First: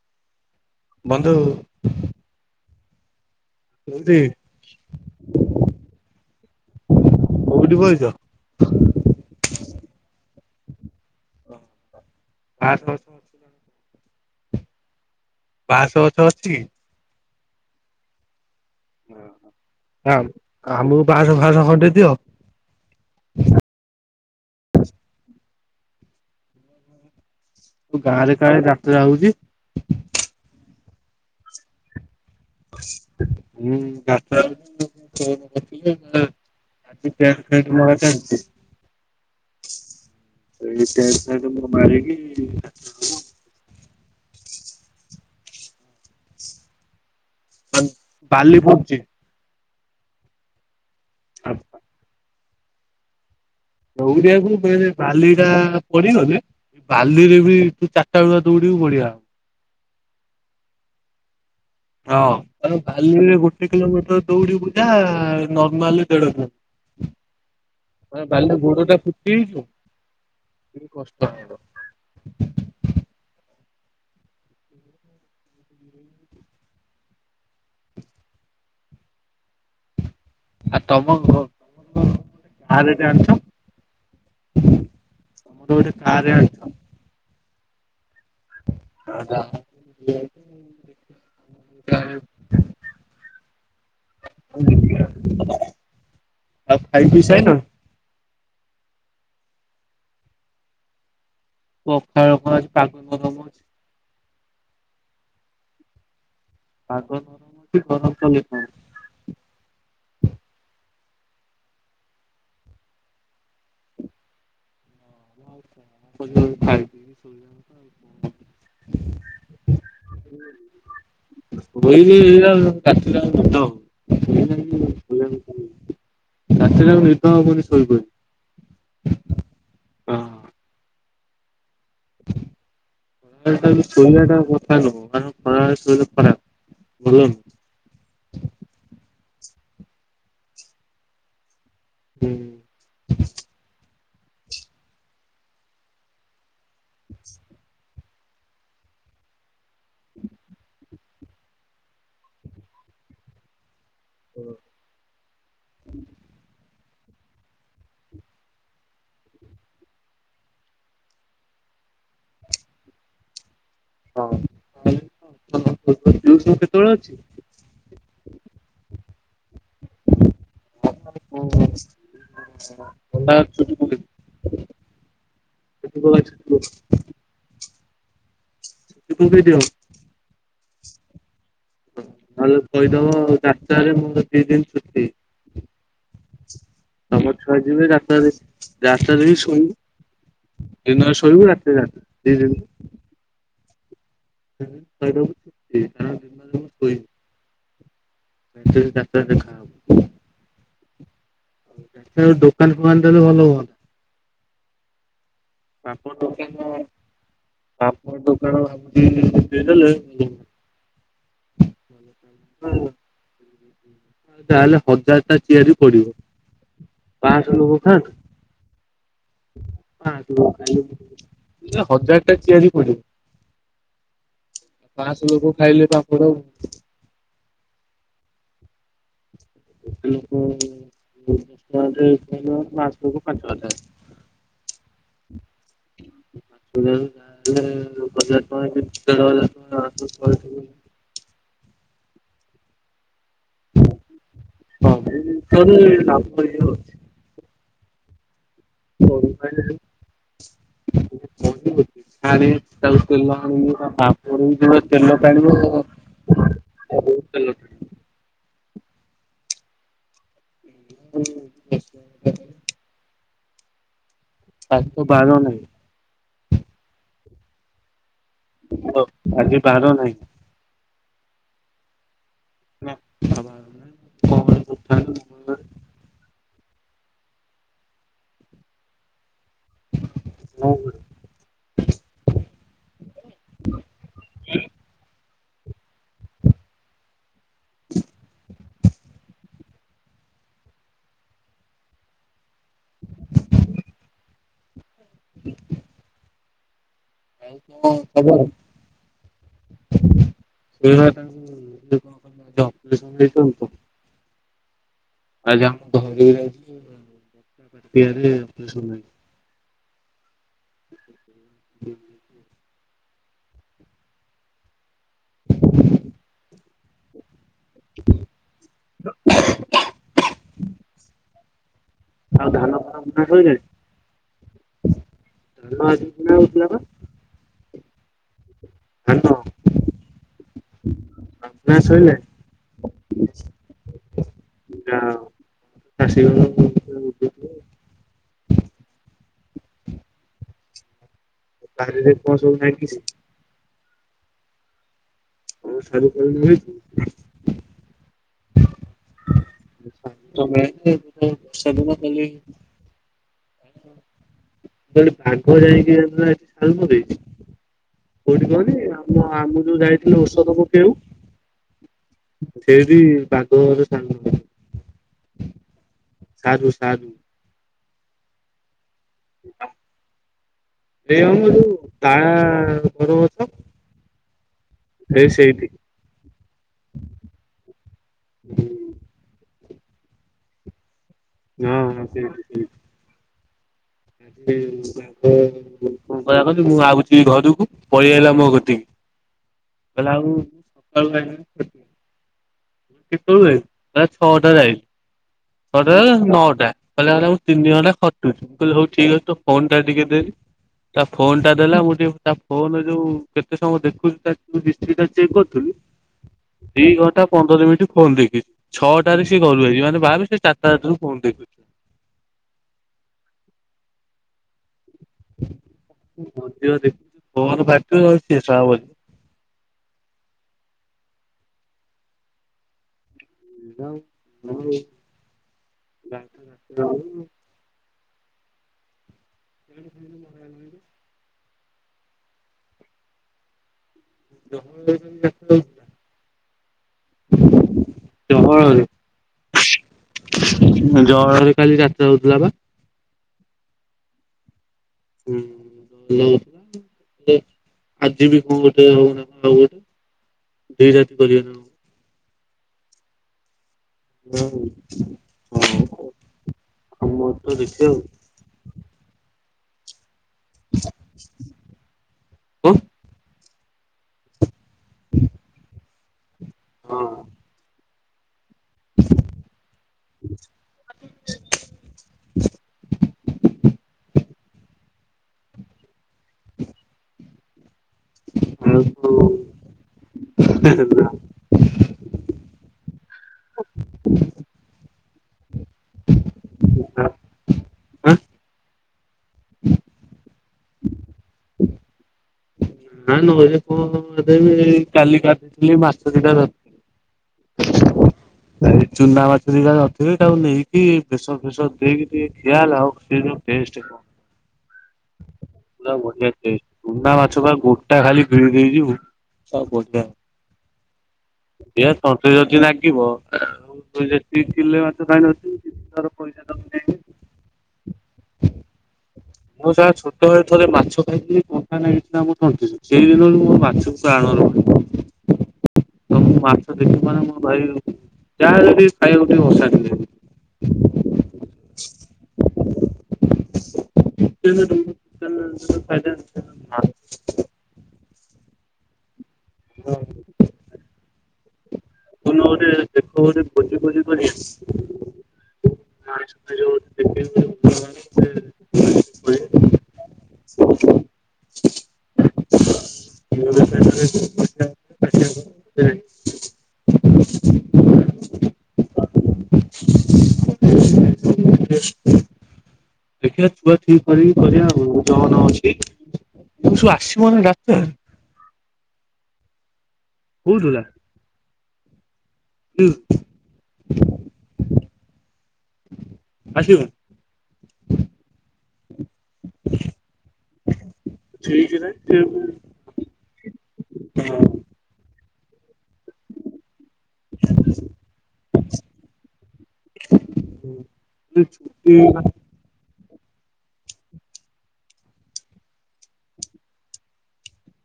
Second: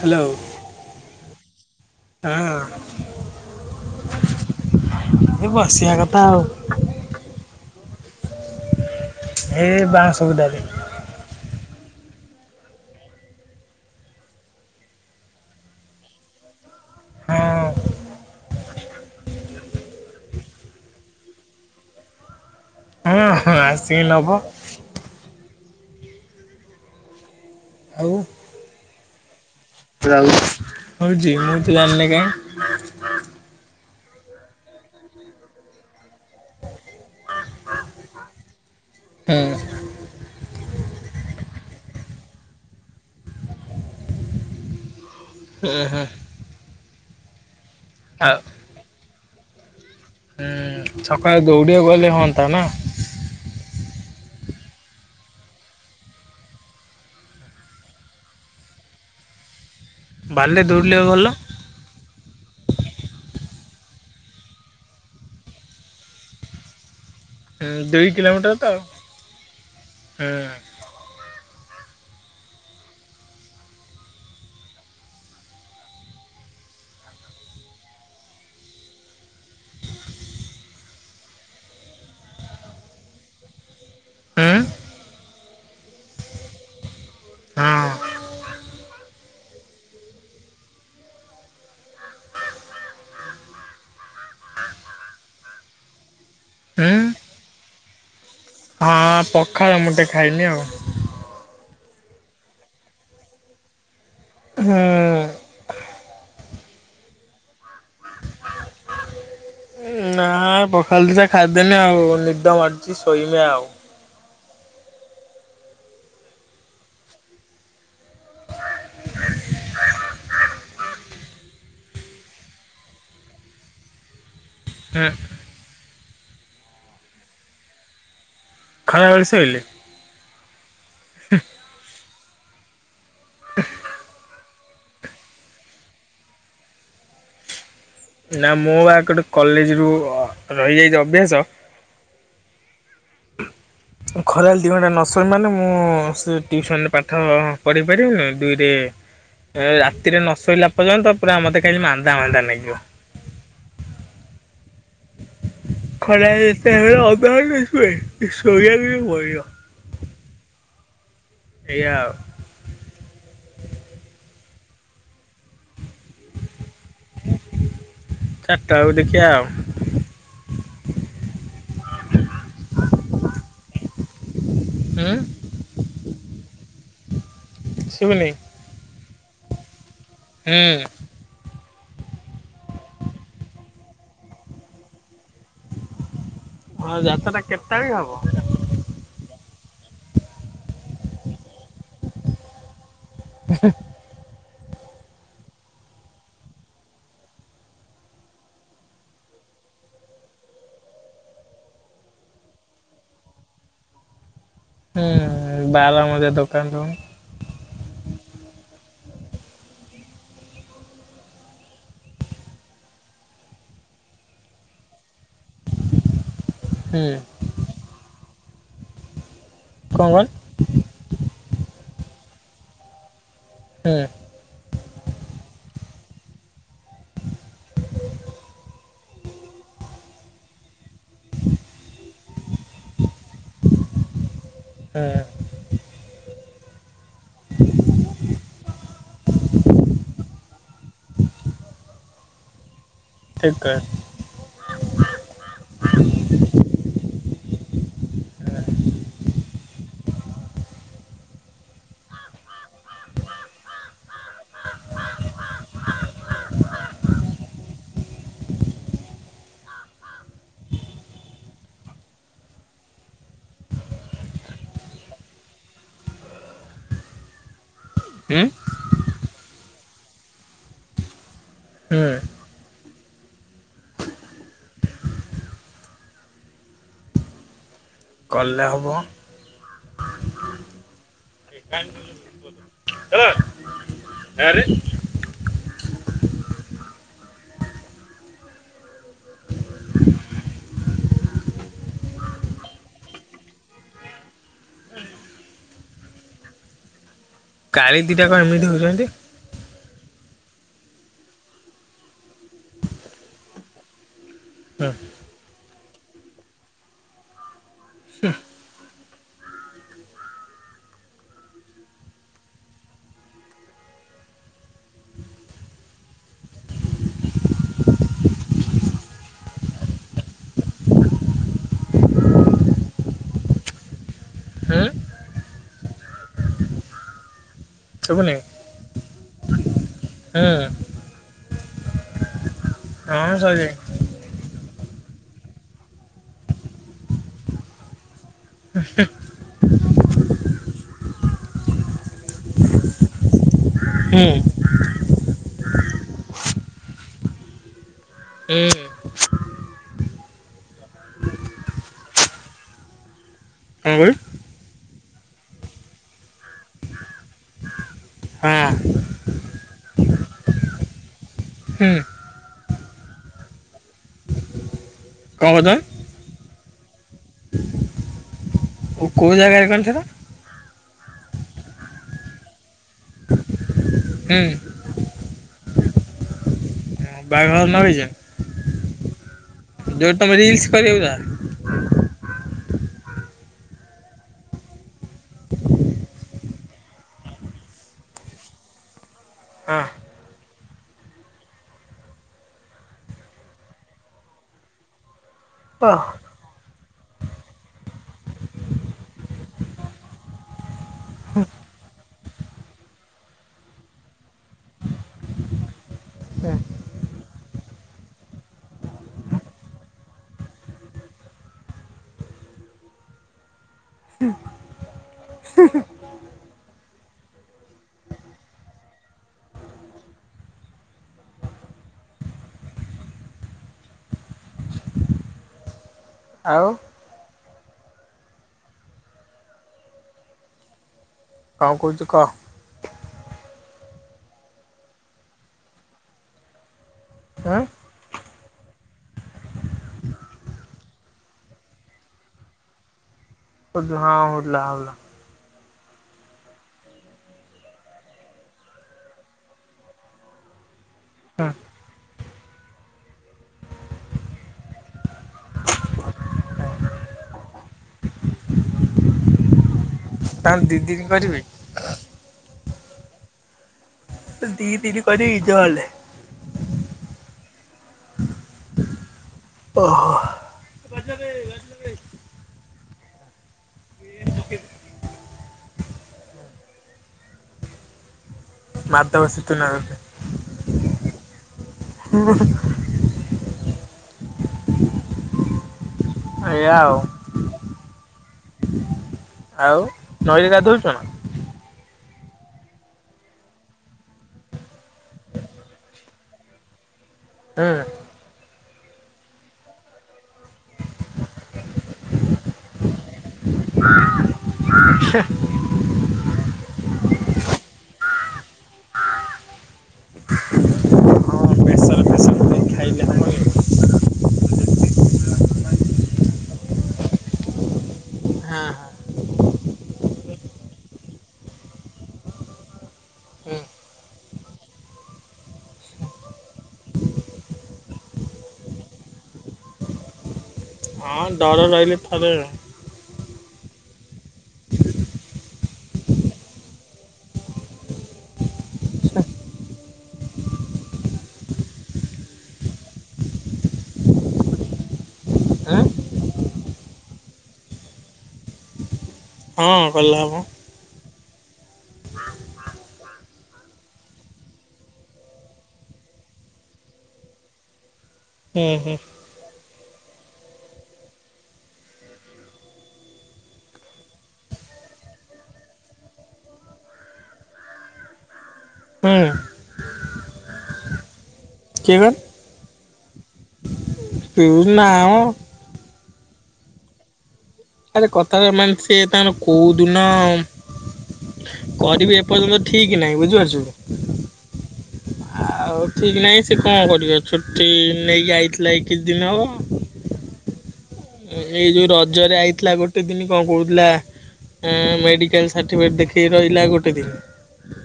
Hello. ବନ୍ଧୁ। ହଁ କେମିତି ଏ ବସିବା କଥା ଆଉ। କୋଉଠି ବଇଚ? ଏଇ ବାଉଁଶ ବୁଦାରେ। [unintelligible] ବାଉଁଶ ଗଛ ଅଛି? ହଁ ଆମକୁ ବାଁଶ ଫାସ ଖଣ୍ଡେ ଦିଅ? ହଁ ହଁ ଆସିକି ନେବ। ଗାଁ ରେ କାଁରେ ଯାତ୍ରା ହଉଚି ଆଉ ହଉଛି ମୁଁ ତ ଜାଣିନି କାଇଁ? ହଁ ଯାତ୍ରା ହଉଚି [unintelligible] [unintelligible] ହୁଁ। ଏଇ ପେଣ୍ଟ ସାର୍ଟ ମୁଁହ ମାର କିି ଓ ହା ବାଲି ପଡୁଚି ହୁଁ ସକାଳୁ ଦୌଡିଆକୁ ଗଲେ ହୁଅନ୍ତା ନା। ଦୌଡ଼ିଆକୁ ବାଲି ଟା ପଡିଗଲେ। ବାଲିରେ ବି ତୁ ଚାରିଟା ବେଳ ଦୌଡିବୁ ବଢିଆ ହବ। ବାଲିରେ ଦୌଡିଲ ଭଲ। ହଁ ବାଲିରେ ଗୋଟେ କିଲୋମିଟର ଦୌଡିବୁ ଜାହା ନର୍ମାଲରେ ଦେଢ ଦୁଇ ଆ କିଲୋମିଟର ବାଲି ତ ଆଉ। ଗୋଡଟା ପୂତି କଷ୍ଟ ହେବ। ଆଉ ତମ ଘ ଗାଁରେ ଜାଣିନ। ହୁଁ ହୁଁ ଆଉ ଗୋଟେ କାରେ ଆଣିଛି। ହଁ। ଆ [unintelligible] ଆଉ ଖାଇ ହୁଁ ପିସାଇଲଣି? ହଁ ପଖାଳ ମୁଠେ ଖାଇଲି ଆଉ। ପଖାଳ କଣ ଆଜି ପାଗ ତ ହୁଁ ପାଗ ନରମ ଅଛି ଗରମ [unintelligible] ହଁ ପଖାଲ ଦିଟା ଖାଇଦେନି ଆଉ ନିଦ ମାରଛି ଶୋଇମି ଆଉ। [unintelligible] [inaudible] [unintelligible] ହୁଁ ରାତିରେ ଆଉ ନିଦ ହବନି ଶୋଇପଇଲେ। ଖରା ବେଳେ ଶୋଇଲେ? ହଁ। [inaudible] [inaudible] ତା ବୋଲି ସୋଇବା ଟା କଥା ନୁହଁ କାରଣ ଖରାବେଳେ ସୋଇଲେ ଖରାପ୍ ଭଲ ନୁହଁ। ନାଁ ମୁଁ ଆ ଗୋଟେ କଲେଜ୍ ରୁ ରହିଯାଇଛି ଅଭ୍ୟାସ ହୁଁ। ଖରାବେଳେ ଦି ଘଣ୍ଟା ନ ଶୋଇବି ମାନେ ମୁଁ ସେ ଟିଉସନ୍ ପାଠ ପଢ଼େଇ ପାରିବିନି ଦୁଇରେ। ରାତିରେ ନ ଶୋଇଲା ପର୍ଯ୍ୟନ୍ତ ପୁରା ମତେ ଖାଲି ମାନ୍ଦା ମାନ୍ଦା ଲାଗିବ। ହଁ। ଖରା ଯେତେ ହେଲେ ଅଧ ଘଣ୍ଟେ ସୁଏ କି ଶୋଇବାକୁ ପଡିବ। ଏଇଆ ଆଉ। [unintelligible] ଟିଉସନ୍ କେତେବେଳେ ଅଛି? ଚାରିଟା ବେଳକୁ ଦେଖିବା ଆଉ। [unintelligible] ଉଁ। [unintelligible] ସୁବୁନି। [unintelligible] ହୁଁ। ତାହାଲେ କହିଦବ ଚାରି ଟାରେ ମୋର ଦି ଦିନି ଛୁଟି। ହଁ ଆମ ଯାତ୍ରାଟା ଛୁଆ କେତେବେଳେ ଯିବେ ହବ? ଯାତ୍ରା ଦେଖି। ଯାତ୍ରା ରେ ବି ଶୋଇିବୁ ଦିନରେ ସୋଇବୁ ରାତିରେ ଯାତ୍ରା ଦିଇ ଦିନି। [inaudible] [unintelligible] କାରଣ ଦିନରେ ମୁଁ ସୋଇନି। ରାତିରେ ଯାତ୍ରା ଦେଖା ହବ। ସେ ଦୋକାନ ଫୋକାନ ଦେଲେ ଭଲ ହୁଅନ୍ତା। ହୁଁ ବାରମଜା ଦୋକାନ ଦଉନୁ। ପାମ୍ପଡ ଦୋକାନ ଭାବୁଛି ଦେଇ ଦେଲେ ଭଲ ‌ହୁଅନ୍ତା। ଭଲ। ହୁଁ। ଆଉ ତାହେଲେ ହଜାରେ ଟା ଚିଆରି ପଡ଼ିବ। ହୁଁ। ଲୋକ ଖାଆନ୍ତୁ। କଣ କଣ [unintelligible] ହଜାରେ ଟା ଚିଆରି ପଡିବ। ହୁଁ। ପାଆସ ଲୋକ ଖାଇଲେ ପାମ୍ପଡ଼। ଏତେ ଲୋକ ରେଷ୍ଟୁରାଣ୍ଟ ରେ ଖାଇଲେ ମାସକୁ ପାଞ୍ଚ ହଜାର। ହୁଁ। ମାସକୁ ମାସ ଯାହା ହେଲେ ହଜାରେ ଟଙ୍କା କି ଦେଢ଼ ହଜାରେ। ହଁ ତୁ କହୁଥିଲୁ। ଠିକ୍ କ [unintelligible] [unintelligible] ଆରେ ତାକୁ ତେଲ ଆଣିବ ତା ପାମ୍ପଡ ବି ଯୋଉ ତେଲ ଟାଣିବ। [unintelligible] ହୁଁ। ତାକୁ ବାର ନାହିଁ। ହୁଁ ହ ଆଜି ବାର ନାହିଁ। ହୁଁ। [unintelligible] କଲେ ହବ। [unintelligible] ହେଲା। ଆରେ। ଆଉ କଣ କାଳି ଦିଟା ଖବର। ଏମିତି ହଉଛନ୍ତି ସେ ତାଙ୍କୁ ଯୋଉ କଣ କହିଲେ ଆଜି ଅପରେସନ ଦେଇଛନ୍ତି ତ ଆଜି ଆମ ଘରକୁ ଯାଇଥିଲି [unintelligible] ଅପରେସନ ହେଇଛନ୍ତି। ହୁଁ। [unintelligible] ଆଉ ଧାନ ଫାନ ବୁଣା ହୁଁ ସଇଲାଣି। ଧାନ ଆଜି କିଣା ହଉଥିଲା ପା ଶୁଭୁନେଇ ହାଲୋ। ହେଁ ନା ଶୋଇିଲେ। ନାଁ ଶୋଇନେଇ ହଁ [unintelligible] [unintelligible] ବାରିରେ କଣ ସବୁ ଲାଗିଛି? ହଁ। ସାରୁ ଫାରୁ ଲାଗିଛି? ହୁଁ [unintelligible] କଁ କହିଲେ ମୁ କହିଲି ବାଘ ଯାଇକି [unintelligible] ମୁ କୋଉଠି କୋଉଠି ହଁ ଆମେ ଯୋଉ ଯାଇଥିଲୁ ଔଷଧ ପକେଇବାକୁ ହୁଁ ସେଇଠି ବାଘ [inaudible] ସାଙ୍ଗ କଣ କରୁଚନ୍ତି? ସାରୁ ସାରୁ ଆଉ କୋଉ ଜାଗାରେ କହନି ସେଟା? [inaudible] ଯୋଉ ତା ଘର ହୁଁ। ସେଇ ସେଇଠି ହଁ ବାଇଗଣ ଲଗେଇଚ ଯୋଉଠି ତମେ ରିଲ୍ସ କରିବାକୁ ଯାଅ ହଁ ହଁ ସେଇଠି ସେଇଠି [unintelligible] କଣ [inaudible] ମୁଁ ଆଉୁଛି ଘରକୁ ପଳେଇ ଆଇଲା ମୋ କତିକି ଗଲା ଆଉ ସକାଳୁ କେତେବେଳେ ବେ ଯାଇକି ଛଅଟା ରେ ଆଇଲି ଛ ଟା ହଁ ହଁ ରୁ ନଅଟା କହିଲା କହିଲା ମୁଁ ତିନି ଘଣ୍ଟା ଖଟୁଛି। ମୁଁ କହିଲି ହଉ ଠିକ୍ ଅଛି ତୋ ଫୋନ ଟା ଟିକେ ଦେନି ତା ଫୋନ ଟା ଦେଲା ମୁଁ ଟିକେ ତା ଫୋନ ଯୋଉ କେତେ ସମୟ ଦେଖୁଛି ତା ହିଷ୍ଟ୍ରି ଟା ଚେକ୍ କରୁଥିଲି ଦି ଘଣ୍ଟା ପନ୍ଦର ମିନିଟ୍ ଫୋନ୍ ଦେଖିଛି ଛଅଟାରେ ସିଏ ଘରୁ ଯାଇଛି ମାନେ ଭାବେ ସେ ଚାରିଟା ରାତିରୁ ଫୋନ୍ ଦେଖୁଛି। [unintelligible] ଆଉ [inaudible] [inaudible] କଣ କହୁଚୁ କହ? [unintelligible] ଆଁ। ଜଳରେ ଜଳରେ କାଲି ଯାତ୍ରା ହଉଥିଲା ପା। ହଉଥିଲା ହଁ ହଉଥିଲା ହଉଥିଲା। ହୁଁ ଯୋ ଇଏ ଥିଲା ଆଜି ବି କଣ ଗୋଟେ ହଉଚି ନା କଣ ଆଉ ଗୋଟେ ଦି ଟା ରାତି କରିବେ ନା କ ହୁଁ ହୁଁ ହଁ ହଉ ଆମର ତ ଦେଖିଆ ଆଉ। ତାହେଲେ ଦି ଦିନି କରିବେ। [unintelligible] ଦି ଦିନି କରିବେ ତାହେଲେ। ହଁ। ଓହୋ [unintelligible] [unintelligible] ଆଉ ମାଧବ ସେତୁ ନା କଣ [inaudible] ହୁଁ ହୁଁ। ଏଇଆ ଆଉ ହ ଆ [inaudible] ଆଉ ନଈରେ ଗାଧଉଛ ନା? ନା ନଈରେ କ ଗାଧେଇବି କାଲି ଗାଧେଇଥିଲି ମାଛ ଦି ଟା ଧ ହଁ। [inaudible] ଚୁନା ମାଛ ଦି ଟା ଧରିଥିଲି ତାକୁ ନେଇକି ବେସର ଫେସର ଦେଇକି ଟିକେ ଖିଆ ହେଲା ଓଃ ସେ ଯୋଉ ଟେଷ୍ଟ କ [unintelligible] ହେ। ପୁରା ବଢିଆ ଟେଷ୍ଟ ଚୁନା ମାଛ ପା ଗୋଟା ଖାଲି ଭିଡ଼ି ଦେଇଯିବୁ ଆ ବଢିଆ ହଁ ଏୟା ପ୍ରେସର ତଣ୍ଟି ରେ ଫେସର ଯଦି ପାଇଁ ଖାଇଲେ ଲାଗିବ ହବ ଆଉ। ତୁ ଯେତିକ କିଲେ ମାଛ ତାହିଁରେ ଧରିଥିବୁ [unintelligible] ପଇସା ତତେ ଦେଇକି। ହଁ ହଁ ମୁଁ ଯାହା ଛୋଟବେଳେ ଥରେ ମାଛ ଖାଇଥିଲି କଣ୍ଟା ନାଗିଥିଲା ମୋ ତଣ୍ଟିରେ ସେଇ ଦିନଠୁ ମୋ ହୁଁ। ମାଛ ପ୍ରାଣ ର ଭୟ। ତ ମୁଁ ମାଛ ଦେଖିବି ମାନେ ମୋ ଭାଇ ଯାହା ହେଲେ ବି ଖାଇବାକୁ ଟିକେ ଅଶାନ୍ତି ଲାଗେ। ହଁ ଡର ରହିଲେ ଥରେ। [unintelligible] ହଁ ତୁମ ଗରିଆ ରେ [unintelligible] କଉଠି ଭୋଜି ଫୋଜି କରିଆ? ଆଁ। [unintelligible] ହଁ କଲେ ହବ। [unintelligible] ଓହୋ। ଦେଖିବା ଥୁଆ ଥୁଇ କରିକି କରିବା ଆଉ ଜନ୍ ଅଛି ଯୋଉ ଶୁ ଆସିବନି ଡାକ୍ତର। ହୁଁ। କହୁଥୁଲା। କିଏ କହନି? ହୁଁ ପିୟୁଷ ନା ମ। ଆସିବ। ଆରେ କଥା ରେ ମାନେ ସେ ତାଙ୍କର କଉଦିନ। ଠିକ କରିବେ ଏପର୍ଯ୍ୟନ୍ତ ଠିକି ନାହିଁ ବୁଝିପାରୁଛୁ ତ। ହଁ। ଆଉ ଠିକ୍ ନାହିଁ ସେ କଣ କରିବ, ଛୁଟି ନେଇକି ଆଇଥିଲା ଏଇ କିଛି ଦିନ ହବ। [unintelligible] ଏଇ ଯୋଉ ଛୁଟି ରଜରେ ଆଇଥିଲା ଗୋ ଗୋଟେ ଦିନ କଁ କହୁଥିଲା ମେଡ଼ିକାଲ ସାର୍ଟିଫିକେଟ୍ ଦେଖେଇ ରହିଲା ଗୋଟେ ଦିନ।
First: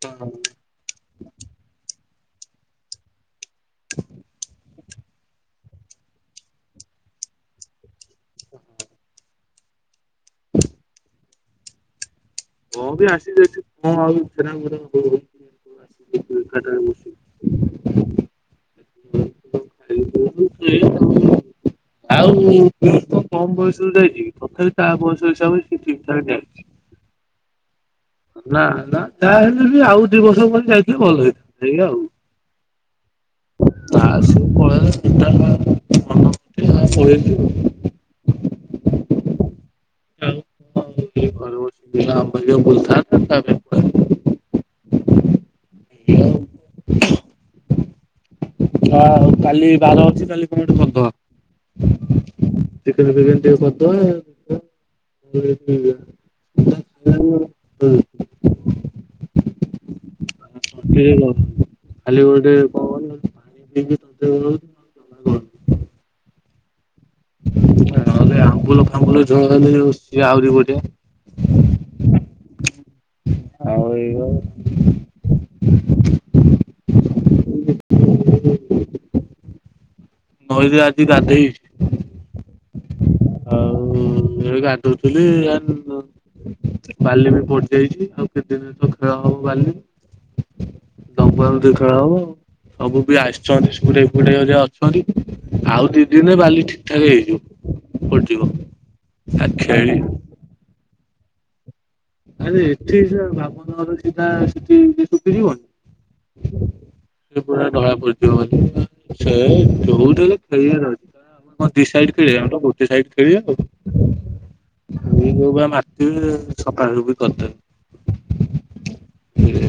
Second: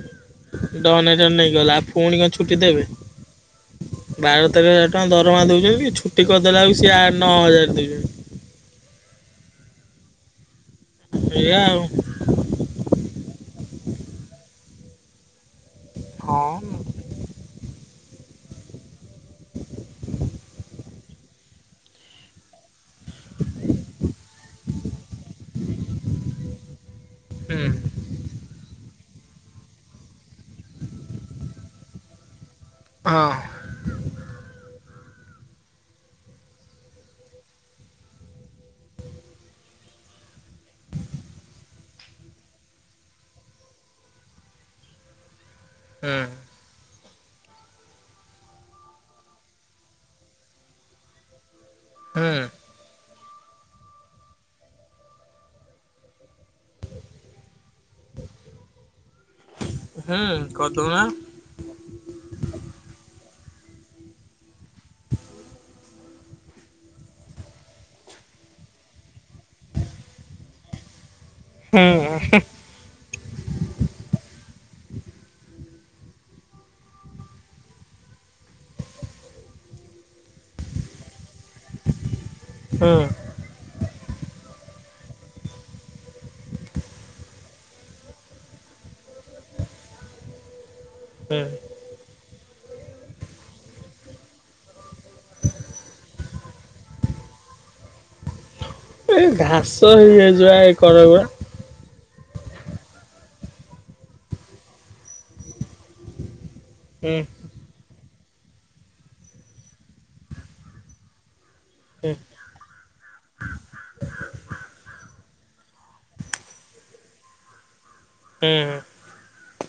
ତ [unintelligible] ନେଇକି ଗଲା ଆଉ ଫୁଣି କଁ ଛୁଟି ଦେବେ, ବାର ତାରିଖ ତାଙ୍କ ଦରମା ଦଉଛନ୍ତି କି ଛୁଟି କରିଦେଲା ବେଳକୁ ସିଏ ଆଠ, ନଅ ହଜାର ଦେବେ। ଏଇଆ ଆଉ। କଣ ବି ଆସିିକି ଏଠି କଣ ଆଉ ସେ ଛେନା ଗୁଡ କରିବେ। ହଁ। [unintelligible] ଆଉ [unintelligible] କମ ବୟସରୁୁ ଯାଇଛି କି ତଥାପି ତା ବୟସ ହିସାବରେ ସେ ଠିକ୍ ଠାକ୍ ଯାଇଛି। ହୁଁ ନା ନା ଯାହାହେଲେ ବି ଆଉ ଦି ବର୍ଷ ପରେ ଯାଇଥିଲେ ଭଲ ହେଇଥାଆନ୍ତ ଏଇଆ ଆଉ। ହଁ। ତା ସେ ପଳେଇଲେ [unintelligible] ପଳେଇଲୁ ଆଉ। ଆଉ [unintelligible] ଘରେ ବସିକି ଆମଭଳିଆ ବୁଲିଥାନ୍ତା [unintelligible] ହଁ। ପଳେଇଲା। ହଁ ଆଉ କାଲି ବାର ଅଛି କାଲି କଣ ଗୋଟେ କରିଦବା। ହୁଁ ଚିକେନ ଫିକେନ୍ ଟିକେ କରିଦବା। [unintelligible] ହୁଁ କରିଦଉନା। ଖାଲି ଗୋଟେ ପବନ ପାଣି [unintelligible] ନହେଲେ ଆମ୍ବୁଲ ଫାମ୍ବୁଲ ଝୋଳ ହେଲେ ସିଏ ଆହୁରି ବଢିଆ। ହୁଁ। ଆଉ ଏଇଆ। ନଈରେ ଆଜି ଗାଧେଇ ହଁ। ଆଉ ଏ ଗାଧଉଥିଲି [unintelligible] ବାଲି ବି ପଡି ଯାଇଛି ଆଉ କେତେ ଦିନ ତ ଖେଳା ହବ ବାଲି। ହୁଁ। [unintelligible] ଖେଳା ହବ। ସବୁ ବି ଆସିଛନ୍ତି ସୁରେଇ ଫୁଡେଇରେ ଅଛନ୍ତି, ଆଉ ଦି ଦିନେ ବାଲି ଠିକ ଠାକ ହେଇଯିବ। ପଡଯିବ। ଏ ଘାସ ହେଇ ଯାଇଛି ବା ଏଇ କରଗୁରା। ଆରେ ଏଠି ସେ ବାପନ ଘର ସିଧା ସେଠି ଶୁଖିଯିବନି। ହୁଁ। ସେ ପୁରା ଧଳା ପଡିଯିବ ବୋଲି ସେ ଯୋଉଠି ହେଲେ ଖେଳଆର ଅଛି ବା। କଣ ଦି ସାଇଡ ହୁଁ ଖେଳିବା ଆମେ ତ ଗୋଟେ ସାଇଡ ଖେଳିବା ଆଉ। ଏଇ ଯୋଉ ବା ମାତିବେ। ଆଉ କାଲି ବି ହୁଁ। କରିଦେବେ ଏ